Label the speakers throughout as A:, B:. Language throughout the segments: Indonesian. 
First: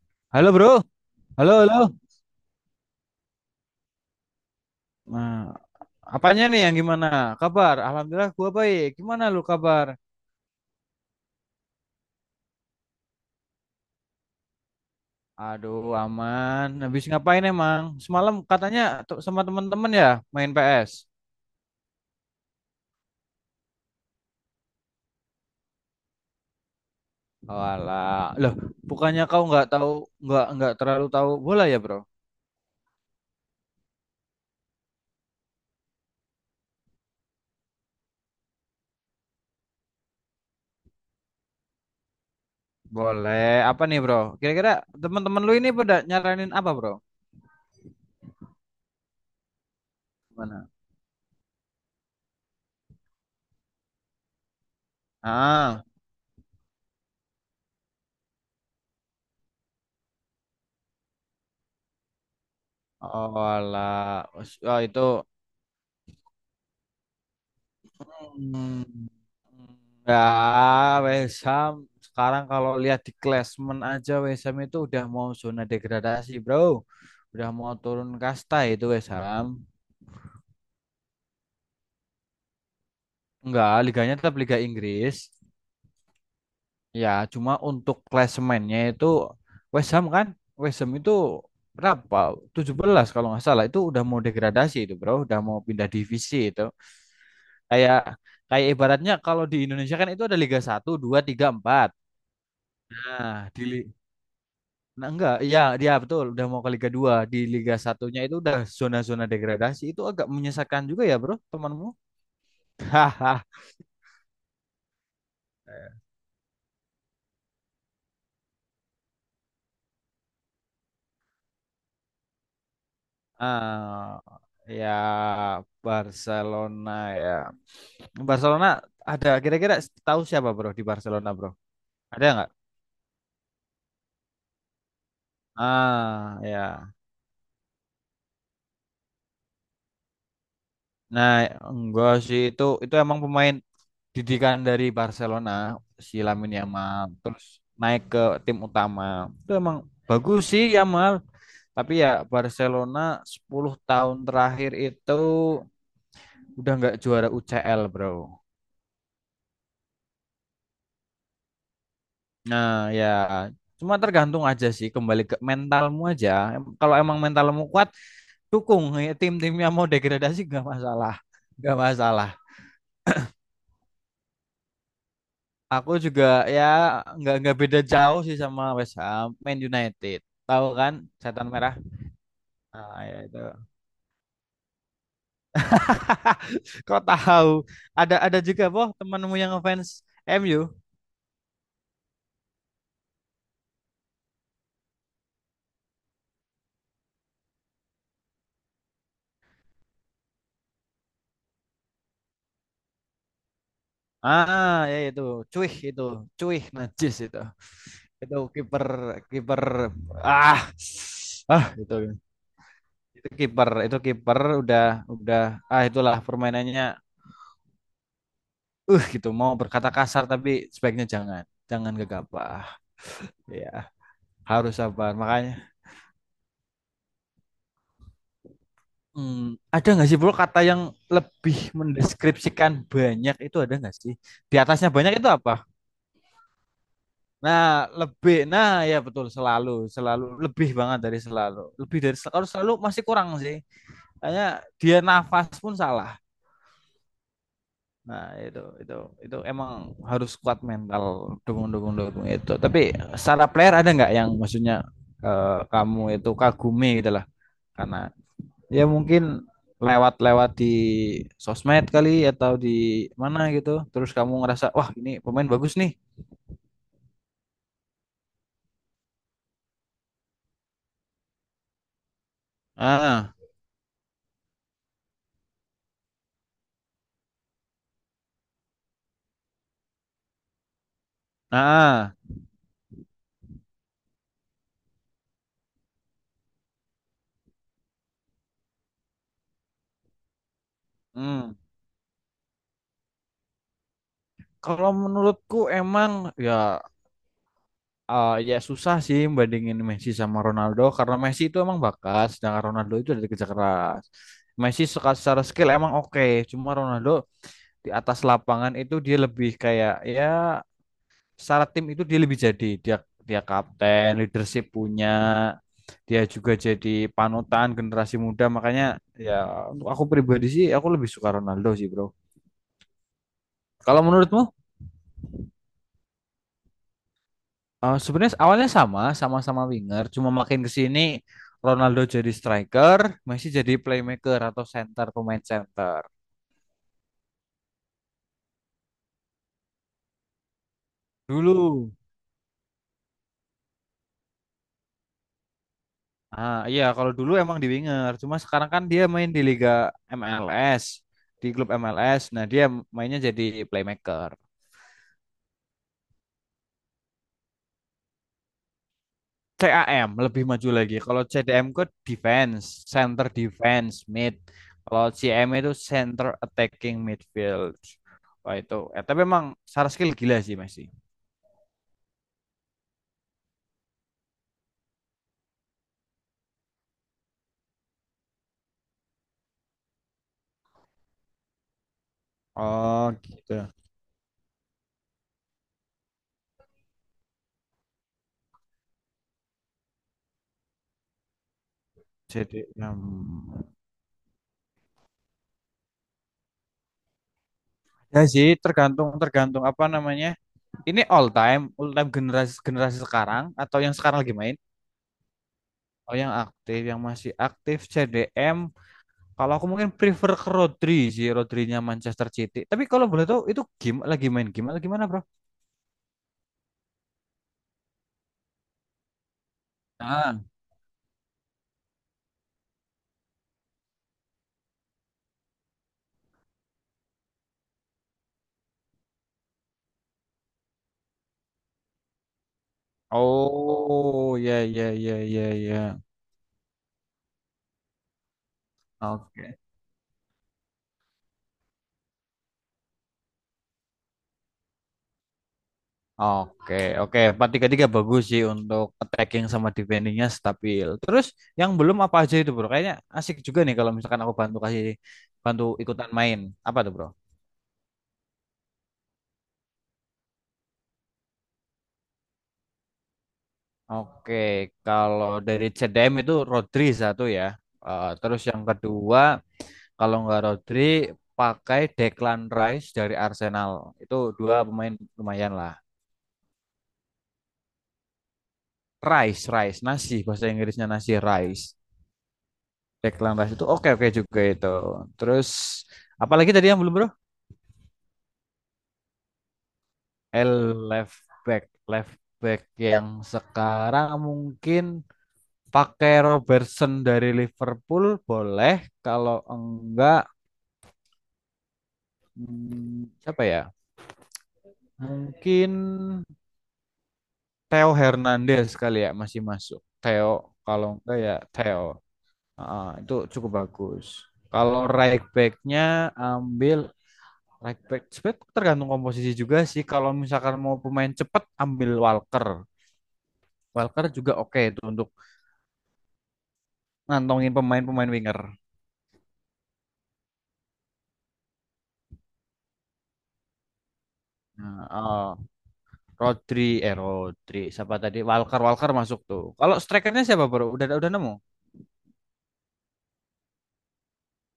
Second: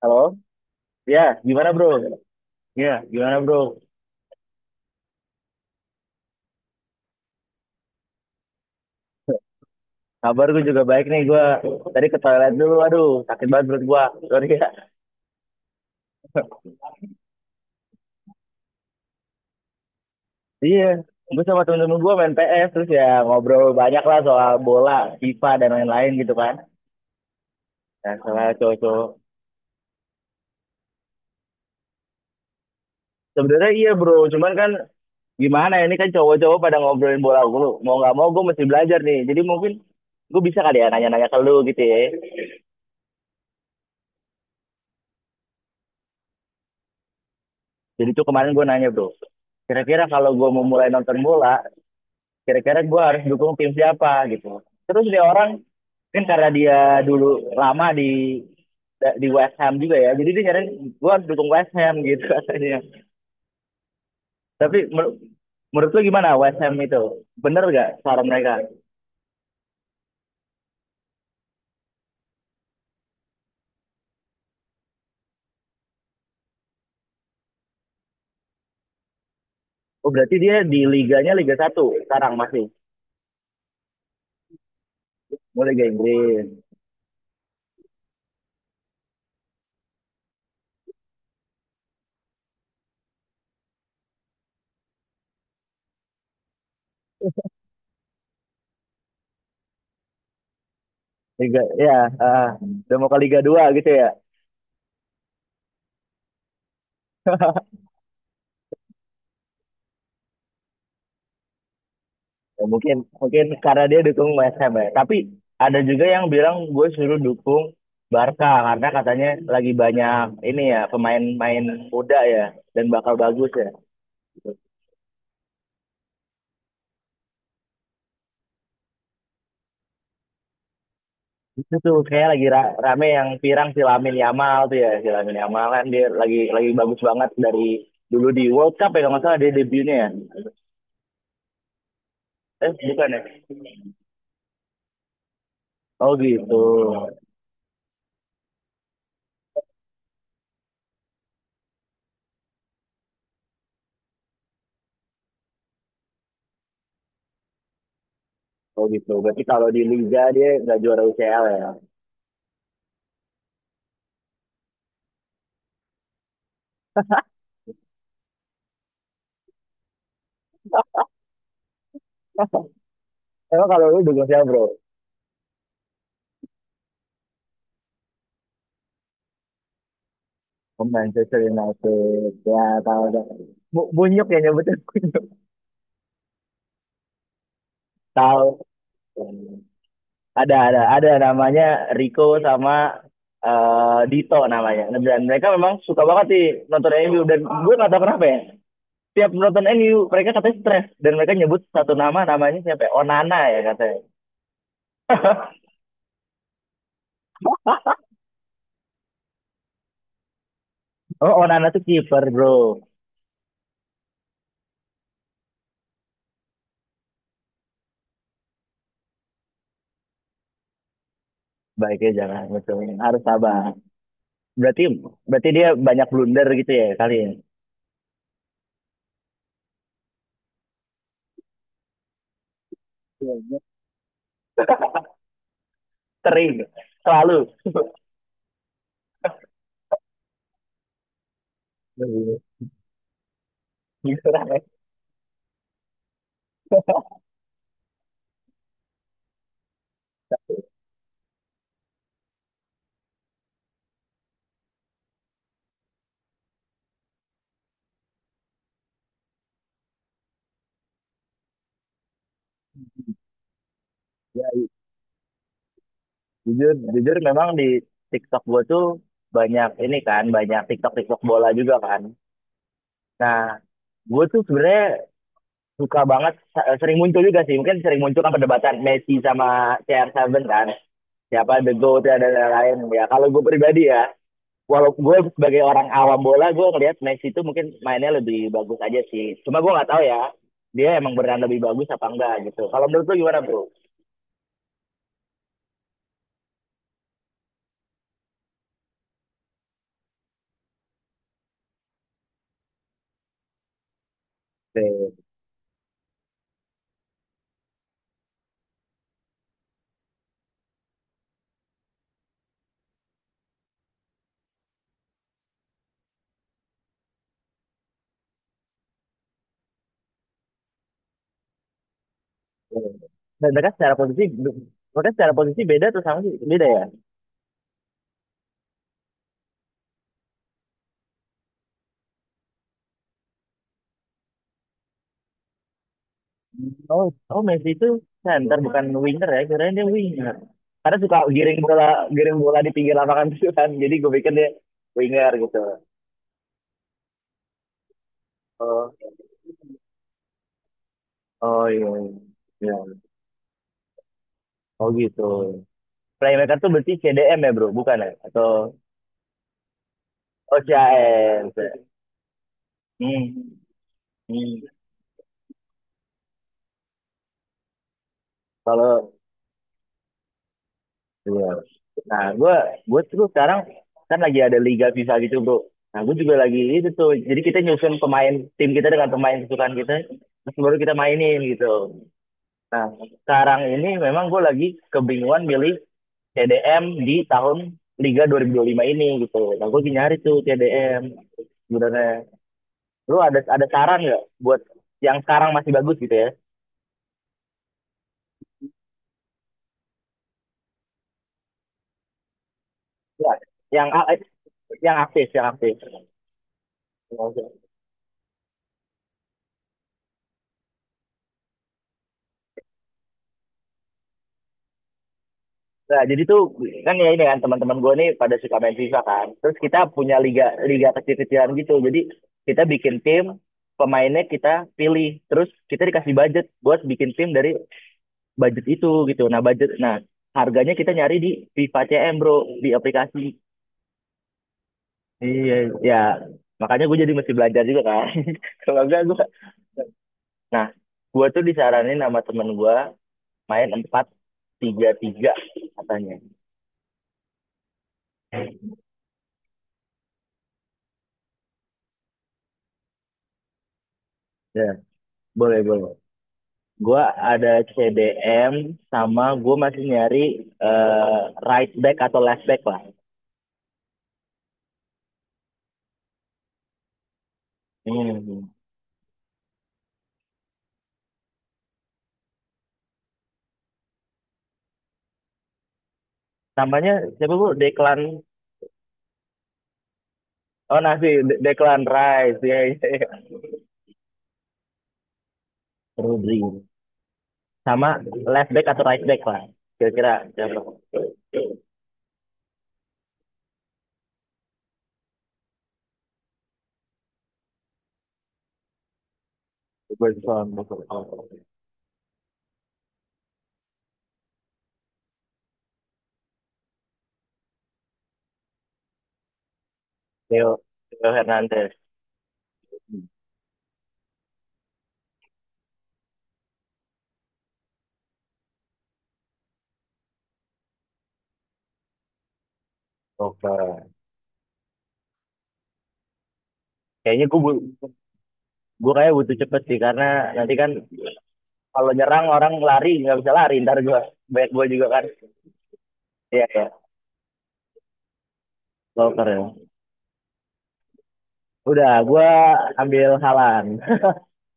A: Halo?
B: Halo bro,
A: Ya,
B: halo
A: gimana bro?
B: halo.
A: Ya, gimana bro?
B: Nah, apanya nih yang gimana? Kabar? Alhamdulillah gua baik. Gimana lu kabar?
A: Kabar gue juga baik nih gue. Tadi ke toilet dulu, aduh sakit banget perut gue. Sorry ya.
B: Aduh, aman. Habis ngapain emang? Semalam katanya tuh sama temen-temen ya main
A: Iya,
B: PS.
A: gue sama temen-temen gue main PS, terus ya ngobrol banyak lah soal bola, FIFA, dan lain-lain gitu kan.
B: Oh,
A: Nah,
B: alah.
A: soal
B: Loh,
A: cowok-cowok.
B: bukannya kau nggak tahu nggak terlalu tahu bola ya, Bro?
A: Sebenarnya iya bro, cuman kan gimana ya, ini kan cowok-cowok pada ngobrolin bola gue. Mau nggak mau gue mesti belajar nih, jadi mungkin gue bisa kali ya nanya-nanya ke lu gitu ya.
B: Boleh. Apa nih, Bro? Kira-kira teman-teman lu ini pada nyaranin apa, Bro?
A: Jadi tuh kemarin gue nanya bro, kira-kira kalau gue mau
B: Gimana?
A: mulai nonton bola, kira-kira gue harus dukung tim siapa gitu terus dia orang
B: Ah,
A: mungkin karena dia dulu lama di West Ham juga ya jadi dia nyariin gue harus dukung West Ham gitu katanya.
B: oh, alah. Oh,
A: Tapi
B: itu.
A: menurut lu gimana, West Ham itu bener gak saran mereka?
B: Hmm. Ya, West Ham sekarang kalau lihat di klasemen aja West Ham itu udah mau zona degradasi, Bro. Udah mau turun kasta itu West Ham.
A: Oh, berarti dia di liganya Liga 1 sekarang masih
B: Enggak, liganya tetap Liga Inggris.
A: mau Liga Inggris.
B: Ya, cuma untuk klasemennya itu West Ham kan. West Ham itu berapa? 17 kalau nggak salah itu udah mau degradasi itu, Bro. Udah mau pindah divisi itu. Kayak kayak ibaratnya kalau di Indonesia kan itu ada Liga satu 2 3
A: Liga
B: empat.
A: ya, udah mau ke Liga
B: Nah,
A: Dua
B: di,
A: gitu ya?
B: Nah, enggak, iya, dia betul udah mau ke Liga dua. Di Liga satunya itu udah zona-zona degradasi. Itu agak menyesakkan juga ya, Bro, temanmu.
A: Ya, mungkin mungkin
B: Hahaha.
A: karena dia dukung West Ham ya. Tapi ada juga yang bilang gue suruh dukung Barca karena katanya lagi banyak ini ya pemain-pemain muda ya dan bakal bagus ya.
B: Ah, ya Barcelona ya. Barcelona ada kira-kira tahu siapa, Bro, di Barcelona, Bro?
A: Itu tuh kayak
B: Ada
A: lagi
B: nggak?
A: rame yang pirang si Lamine Yamal tuh ya. Si Lamine Yamal kan dia lagi
B: Ah,
A: lagi
B: ya.
A: bagus banget dari dulu di World Cup ya kalau nggak salah dia debutnya ya.
B: Nah, enggak sih, itu
A: Eh,
B: itu
A: bukan
B: emang
A: ya?
B: pemain didikan dari Barcelona
A: Oh
B: si Lamine
A: gitu.
B: Yamal terus naik ke tim utama. Itu emang bagus sih Yamal. Tapi ya Barcelona 10 tahun terakhir itu udah nggak juara UCL, bro.
A: Oh gitu. Berarti kalau di Liga dia nggak juara UCL ya.
B: Nah, ya cuma tergantung aja sih, kembali ke mentalmu aja. Kalau emang mentalmu kuat, dukung. Ya, tim tim yang mau degradasi nggak masalah. Nggak masalah.
A: Emang kalau lu dukung siapa bro?
B: Aku juga ya nggak beda jauh sih sama West Ham, Man United. Tahu
A: Oh,
B: kan,
A: Manchester
B: setan merah.
A: United. Ya,
B: Nah,
A: tahu
B: ya
A: tahu.
B: itu.
A: Bunyok ya nyebutnya Bunyok.
B: Kok tahu? Ada juga
A: Tahu.
B: boh temanmu yang ngefans
A: Ada
B: MU.
A: ada ada namanya Rico sama eh, Dito namanya. Dan mereka memang suka banget sih nonton MU dan gue nggak tahu kenapa ya. Tiap nonton MU mereka katanya stres dan mereka nyebut satu nama namanya siapa ya? Onana ya katanya.
B: Ah, ya ya, itu. Cuih itu. Cuih najis itu. Itu kiper, kiper ah
A: Oh, Onana tuh
B: itu.
A: kiper bro.
B: Itu kiper udah ah itulah permainannya. Gitu mau berkata kasar tapi sebaiknya jangan. Jangan
A: Baiknya jangan
B: gegabah.
A: ngecengin. Harus sabar.
B: Ya, harus
A: Berarti
B: sabar.
A: berarti dia
B: Makanya
A: banyak blunder gitu ya kali ya.
B: hmm, ada nggak sih bro kata yang lebih mendeskripsikan banyak itu, ada nggak sih? Di atasnya banyak itu apa?
A: Sering, selalu.
B: Nah, lebih. Nah, ya betul selalu, selalu lebih banget dari selalu. Lebih dari kalau selalu masih kurang sih.
A: Gitu
B: Hanya
A: lah
B: dia nafas pun salah. Nah, itu emang harus kuat mental dukung-dukung dukung itu. Tapi secara player ada nggak yang maksudnya kamu itu kagumi gitu lah karena ya mungkin lewat-lewat di sosmed kali atau di mana gitu. Terus kamu
A: ya.
B: ngerasa, "Wah, ini pemain bagus nih."
A: Jujur, memang di TikTok gue tuh banyak ini kan, banyak TikTok-TikTok bola juga kan.
B: Ah,
A: Nah, gue tuh sebenarnya suka banget, sering muncul juga sih. Mungkin sering muncul kan perdebatan Messi sama CR7 kan. Siapa The GOAT
B: ah.
A: dan lain-lain. Ya, kalau gue pribadi ya, walaupun gue sebagai orang awam bola, gue ngelihat Messi tuh mungkin mainnya lebih bagus aja sih. Cuma gue nggak tahu ya, dia emang beneran
B: Hmm.
A: lebih bagus apa enggak gitu. Kalau menurut lu gimana bro?
B: Kalau menurutku emang ya ya susah sih bandingin Messi sama Ronaldo karena Messi itu emang bakat, sedangkan Ronaldo itu dari kerja keras. Messi
A: Oke.
B: secara skill emang oke, cuma Ronaldo di atas lapangan itu dia lebih kayak, ya secara tim itu dia lebih jadi dia dia kapten, leadership punya, dia juga jadi panutan generasi muda makanya ya untuk aku pribadi sih aku lebih suka Ronaldo sih bro.
A: Dan mereka secara
B: Kalau
A: posisi,
B: menurutmu?
A: mereka secara posisi beda tuh sama sih, beda ya?
B: Eh, sebenarnya awalnya sama, sama-sama winger, cuma makin ke sini Ronaldo jadi striker, Messi jadi playmaker atau center, pemain center.
A: Oh, oh, Messi itu center bukan winger ya, kirain dia winger. Karena suka
B: Dulu,
A: giring bola di pinggir lapangan itu kan. Jadi gue pikir dia winger gitu.
B: ah iya kalau dulu emang di winger, cuma sekarang kan
A: Oh,
B: dia main di Liga MLS, di
A: oh,
B: klub
A: iya.
B: MLS. Nah, dia
A: Iya.
B: mainnya jadi playmaker.
A: Oh gitu. Playmaker tuh berarti CDM ya bro, bukan ya? Atau
B: CAM lebih
A: oh
B: maju lagi. Kalau CDM ke
A: CAM.
B: defense, center
A: Hmm.
B: defense, mid.
A: Hmm.
B: Kalau CM itu center attacking midfield. Wah itu,
A: Kalau
B: tapi emang secara skill gila sih Messi.
A: iya. Nah, gue tuh sekarang kan lagi ada liga FIFA gitu bro. Nah, gue juga lagi itu tuh. Jadi kita nyusun pemain tim kita dengan pemain kesukaan kita. Terus baru kita mainin gitu. Nah,
B: Oh
A: sekarang
B: gitu.
A: ini memang gue lagi kebingungan milih TDM di tahun Liga 2025 ini gitu. Nah, gue lagi nyari tuh TDM sebenarnya.
B: Jadi enam.
A: Lu ada saran nggak buat yang sekarang masih bagus gitu ya?
B: Ya sih tergantung tergantung apa namanya. Ini all time generasi generasi
A: Ya,
B: sekarang atau
A: yang
B: yang
A: eh,
B: sekarang lagi main?
A: yang aktif, yang aktif.
B: Oh yang aktif, yang masih aktif CDM. Kalau aku mungkin prefer ke Rodri sih, Rodrinya Manchester City. Tapi kalau boleh tahu itu game lagi main game atau gimana, Bro?
A: Nah, jadi tuh kan ya ini kan teman-teman gue nih pada suka main FIFA kan. Terus kita punya liga
B: Ah.
A: liga kecil-kecilan gitu. Jadi kita bikin tim, pemainnya kita pilih, terus kita dikasih budget buat bikin tim dari budget itu gitu. Nah, budget nah harganya kita nyari di Viva CM, Bro, di aplikasi.
B: Oh, ya ya ya
A: Iya,
B: ya
A: ya.
B: ya.
A: Makanya gue jadi mesti belajar juga kan. Kalau enggak
B: Oke.
A: nah, gue tuh disaranin sama temen gue main 4-3-3 katanya.
B: Oke, oke. 4-3-3 bagus sih untuk attacking sama defendingnya stabil. Terus yang belum apa aja itu bro? Kayaknya asik juga nih kalau misalkan aku
A: Ya, boleh,
B: bantu
A: boleh.
B: ikutan main. Apa tuh
A: Gue
B: bro?
A: ada CDM sama gue masih nyari eh, right back atau left back lah.
B: Oke, kalau dari CDM itu Rodri satu ya. Eh, terus
A: Hmm.
B: yang kedua, kalau nggak Rodri, pakai Declan Rice dari Arsenal. Itu dua pemain lumayan lah.
A: Namanya siapa bu? Declan.
B: Rice, Rice, nasi bahasa
A: Oh,
B: Inggrisnya
A: nasi.
B: nasi Rice.
A: Declan Rice. Iya, iya, iya.
B: Declan Rice itu oke oke juga itu. Terus
A: Rodri.
B: apalagi tadi yang belum bro?
A: Sama left back atau right back lah kira-kira
B: L
A: siapa?
B: left back left back yang sekarang mungkin pakai Robertson dari Liverpool boleh. Kalau enggak
A: Berson, Berson.
B: siapa ya? Mungkin Theo Hernandez kali ya masih masuk. Theo
A: Theo
B: kalau
A: Theo
B: enggak ya
A: Hernandez.
B: Theo. Ah, itu cukup bagus. Kalau right backnya ambil. Right back. Sebenarnya tergantung komposisi juga sih. Kalau misalkan mau pemain cepat ambil Walker.
A: Oke.
B: Walker juga oke itu untuk
A: Kayaknya gue
B: ngantongin
A: bu-
B: pemain-pemain winger.
A: gue kayak butuh cepet sih karena nanti kan kalau nyerang orang lari nggak bisa lari ntar gue banyak gue
B: Nah,
A: juga kan. Iya
B: Rodri,
A: ya.
B: Rodri, siapa tadi? Walker, Walker masuk
A: Walker
B: tuh.
A: ya,
B: Kalau strikernya siapa bro? Udah nemu?
A: udah gue ambil Halan.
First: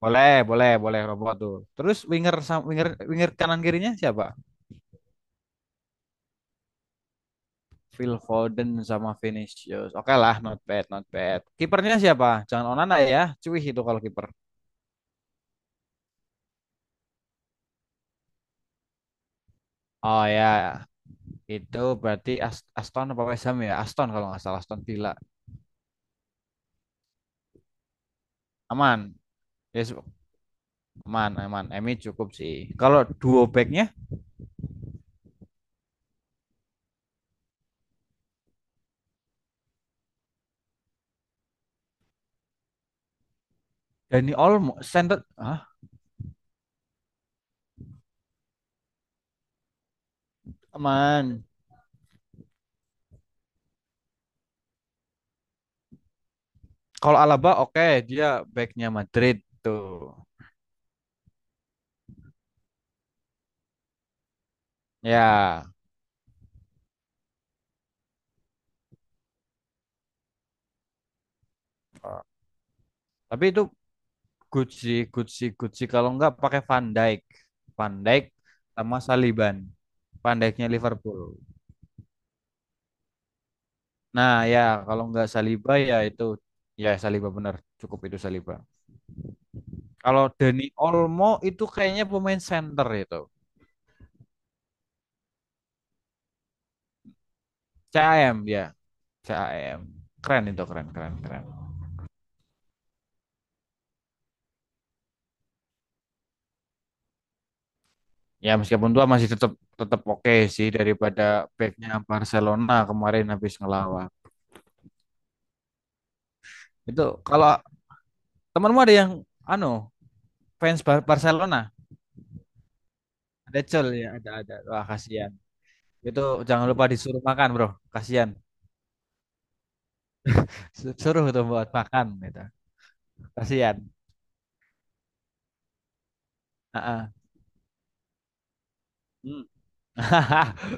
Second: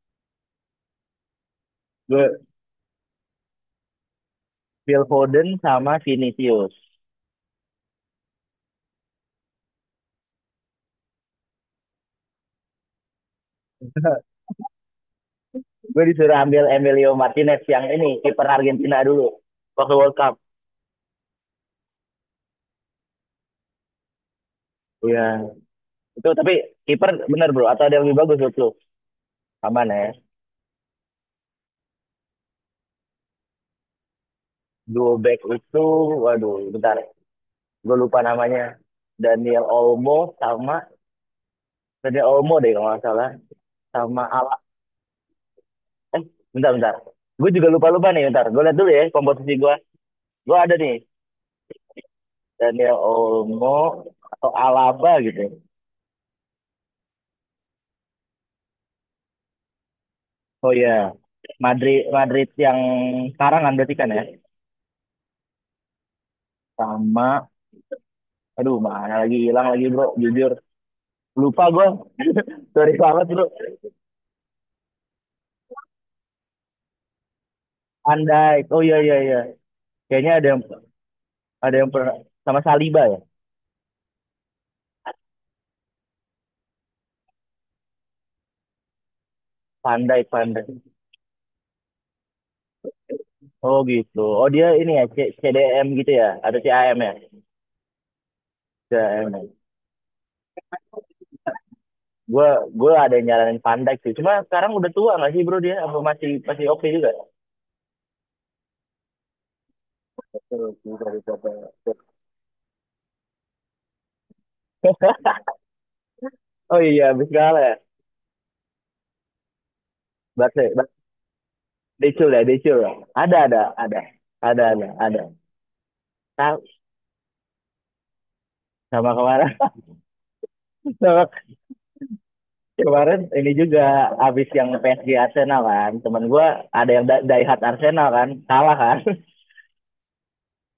B: Boleh, boleh, boleh robot tuh. Terus winger
A: Gue
B: winger winger kanan kirinya siapa?
A: Phil Foden sama Vinicius.
B: Phil Foden sama Vinicius. Oke lah, not bad, not bad. Kipernya siapa? Jangan Onana ya. Cuy itu kalau kiper.
A: Gue disuruh ambil Emilio Martinez yang ini kiper Argentina dulu waktu World
B: Oh
A: Cup.
B: ya. Itu berarti Aston apa West Ham ya? Aston kalau nggak salah Aston Villa.
A: Iya. Itu tapi kiper bener bro atau ada yang lebih bagus menurut?
B: Aman.
A: Aman
B: Yes,
A: ya.
B: aman, aman. Emi cukup sih. Kalau duo backnya
A: Duo back itu, waduh, bentar, gue lupa namanya. Daniel Olmo sama Daniel Olmo deh kalau nggak salah, sama
B: Dani
A: Ala.
B: Olmo, center,
A: Eh, bentar, bentar. Gue juga lupa-lupa nih, bentar. Gue lihat dulu ya komposisi gue. Gue ada nih
B: aman.
A: Daniel Olmo atau Alaba gitu.
B: Kalau Alaba oke, dia backnya Madrid tuh.
A: Oh iya, Madrid Madrid yang sekarang kan berarti kan ya,
B: Ya,
A: sama aduh mana lagi hilang lagi bro, jujur lupa gue. Sorry banget
B: tapi
A: bro.
B: itu good sih, good sih, good sih. Kalau nggak pakai Van Dijk,
A: Andai. Oh
B: sama
A: iya iya iya.
B: Saliban.
A: Kayaknya
B: Van
A: ada yang
B: Dijknya Liverpool.
A: ada yang pernah sama Saliba ya.
B: Nah ya, kalau nggak Saliba ya itu, ya Saliba bener. Cukup itu Saliba.
A: Pandai,
B: Kalau
A: pandai.
B: Dani Olmo itu kayaknya pemain center itu.
A: Oh gitu. Oh dia ini ya, CDM gitu ya, atau CAM ya?
B: CAM ya,
A: CAM.
B: CAM. Keren itu, keren, keren, keren.
A: Gue gue ada yang nyaranin pandai sih. Cuma sekarang udah tua nggak sih bro dia? Apa masih masih oke juga?
B: Ya meskipun tua masih tetap tetap oke sih
A: Terus bisa
B: daripada
A: dicoba.
B: backnya Barcelona kemarin habis ngelawan.
A: Oh iya,
B: Itu
A: habis
B: kalau
A: kalah ya.
B: temanmu ada yang anu
A: Bate,
B: fans
A: Bate-
B: Barcelona,
A: Decul ya, Decul. Ya.
B: ada
A: Ada,
B: cel
A: ada.
B: ya, ada ada. Wah,
A: Ada, ada.
B: kasihan. Itu
A: Ta-
B: jangan lupa disuruh makan, Bro. Kasihan.
A: Sama kemarin,
B: Suruh
A: sama
B: itu buat makan gitu.
A: kemarin ini
B: Kasihan.
A: juga habis yang PSG Arsenal kan. Temen gue ada yang
B: Heeh.
A: Daihat Arsenal kan, kalah kan.
B: Hmm.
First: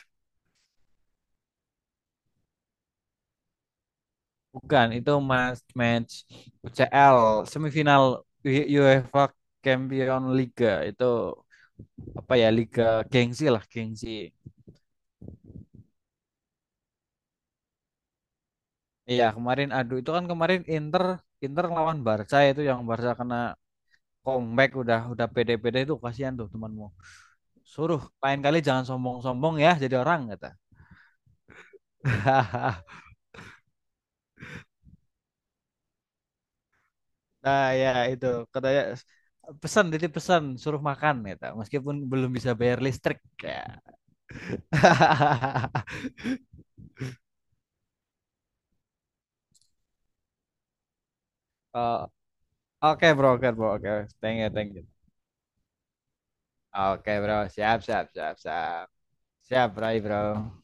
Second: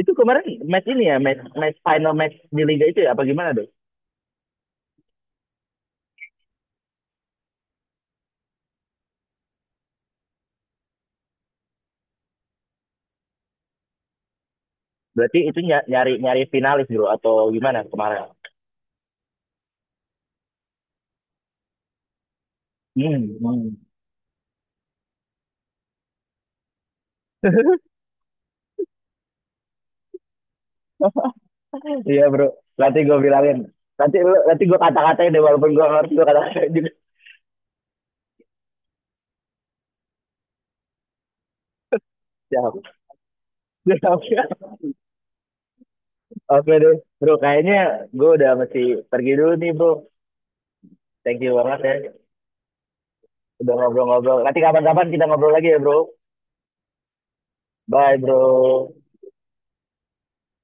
A: Itu kemarin match ini ya, match final match di liga itu ya apa gimana deh?
B: Bukan, itu match match UCL semifinal UEFA Champion Liga itu apa ya, Liga gengsi lah, gengsi.
A: Berarti itu nyari nyari finalis bro atau gimana kemarin?
B: Iya kemarin aduh itu kan kemarin Inter Inter lawan Barca itu yang Barca
A: Hmm,
B: kena
A: hmm.
B: comeback udah pede-pede itu kasihan tuh temanmu. Suruh lain kali jangan sombong-sombong ya jadi orang kata.
A: Iya bro, nanti gue bilangin. Nanti nanti gue kata-katain deh walaupun gue ngerti gue kata-katain juga.
B: Nah ya itu katanya pesan, titip pesan suruh makan kata meskipun belum bisa
A: Siap.
B: bayar listrik ya.
A: Siap. Siap. Oke deh, bro. Kayaknya gue udah mesti pergi dulu nih bro. Thank you banget ya
B: Eh, oke bro, oke bro,
A: udah
B: oke.
A: ngobrol-ngobrol.
B: Thank you,
A: Nanti
B: thank you.
A: kapan-kapan kita ngobrol lagi ya bro.
B: Oke bro, siap, siap,
A: Bye
B: siap, siap.
A: bro.
B: Siap, Rai bro.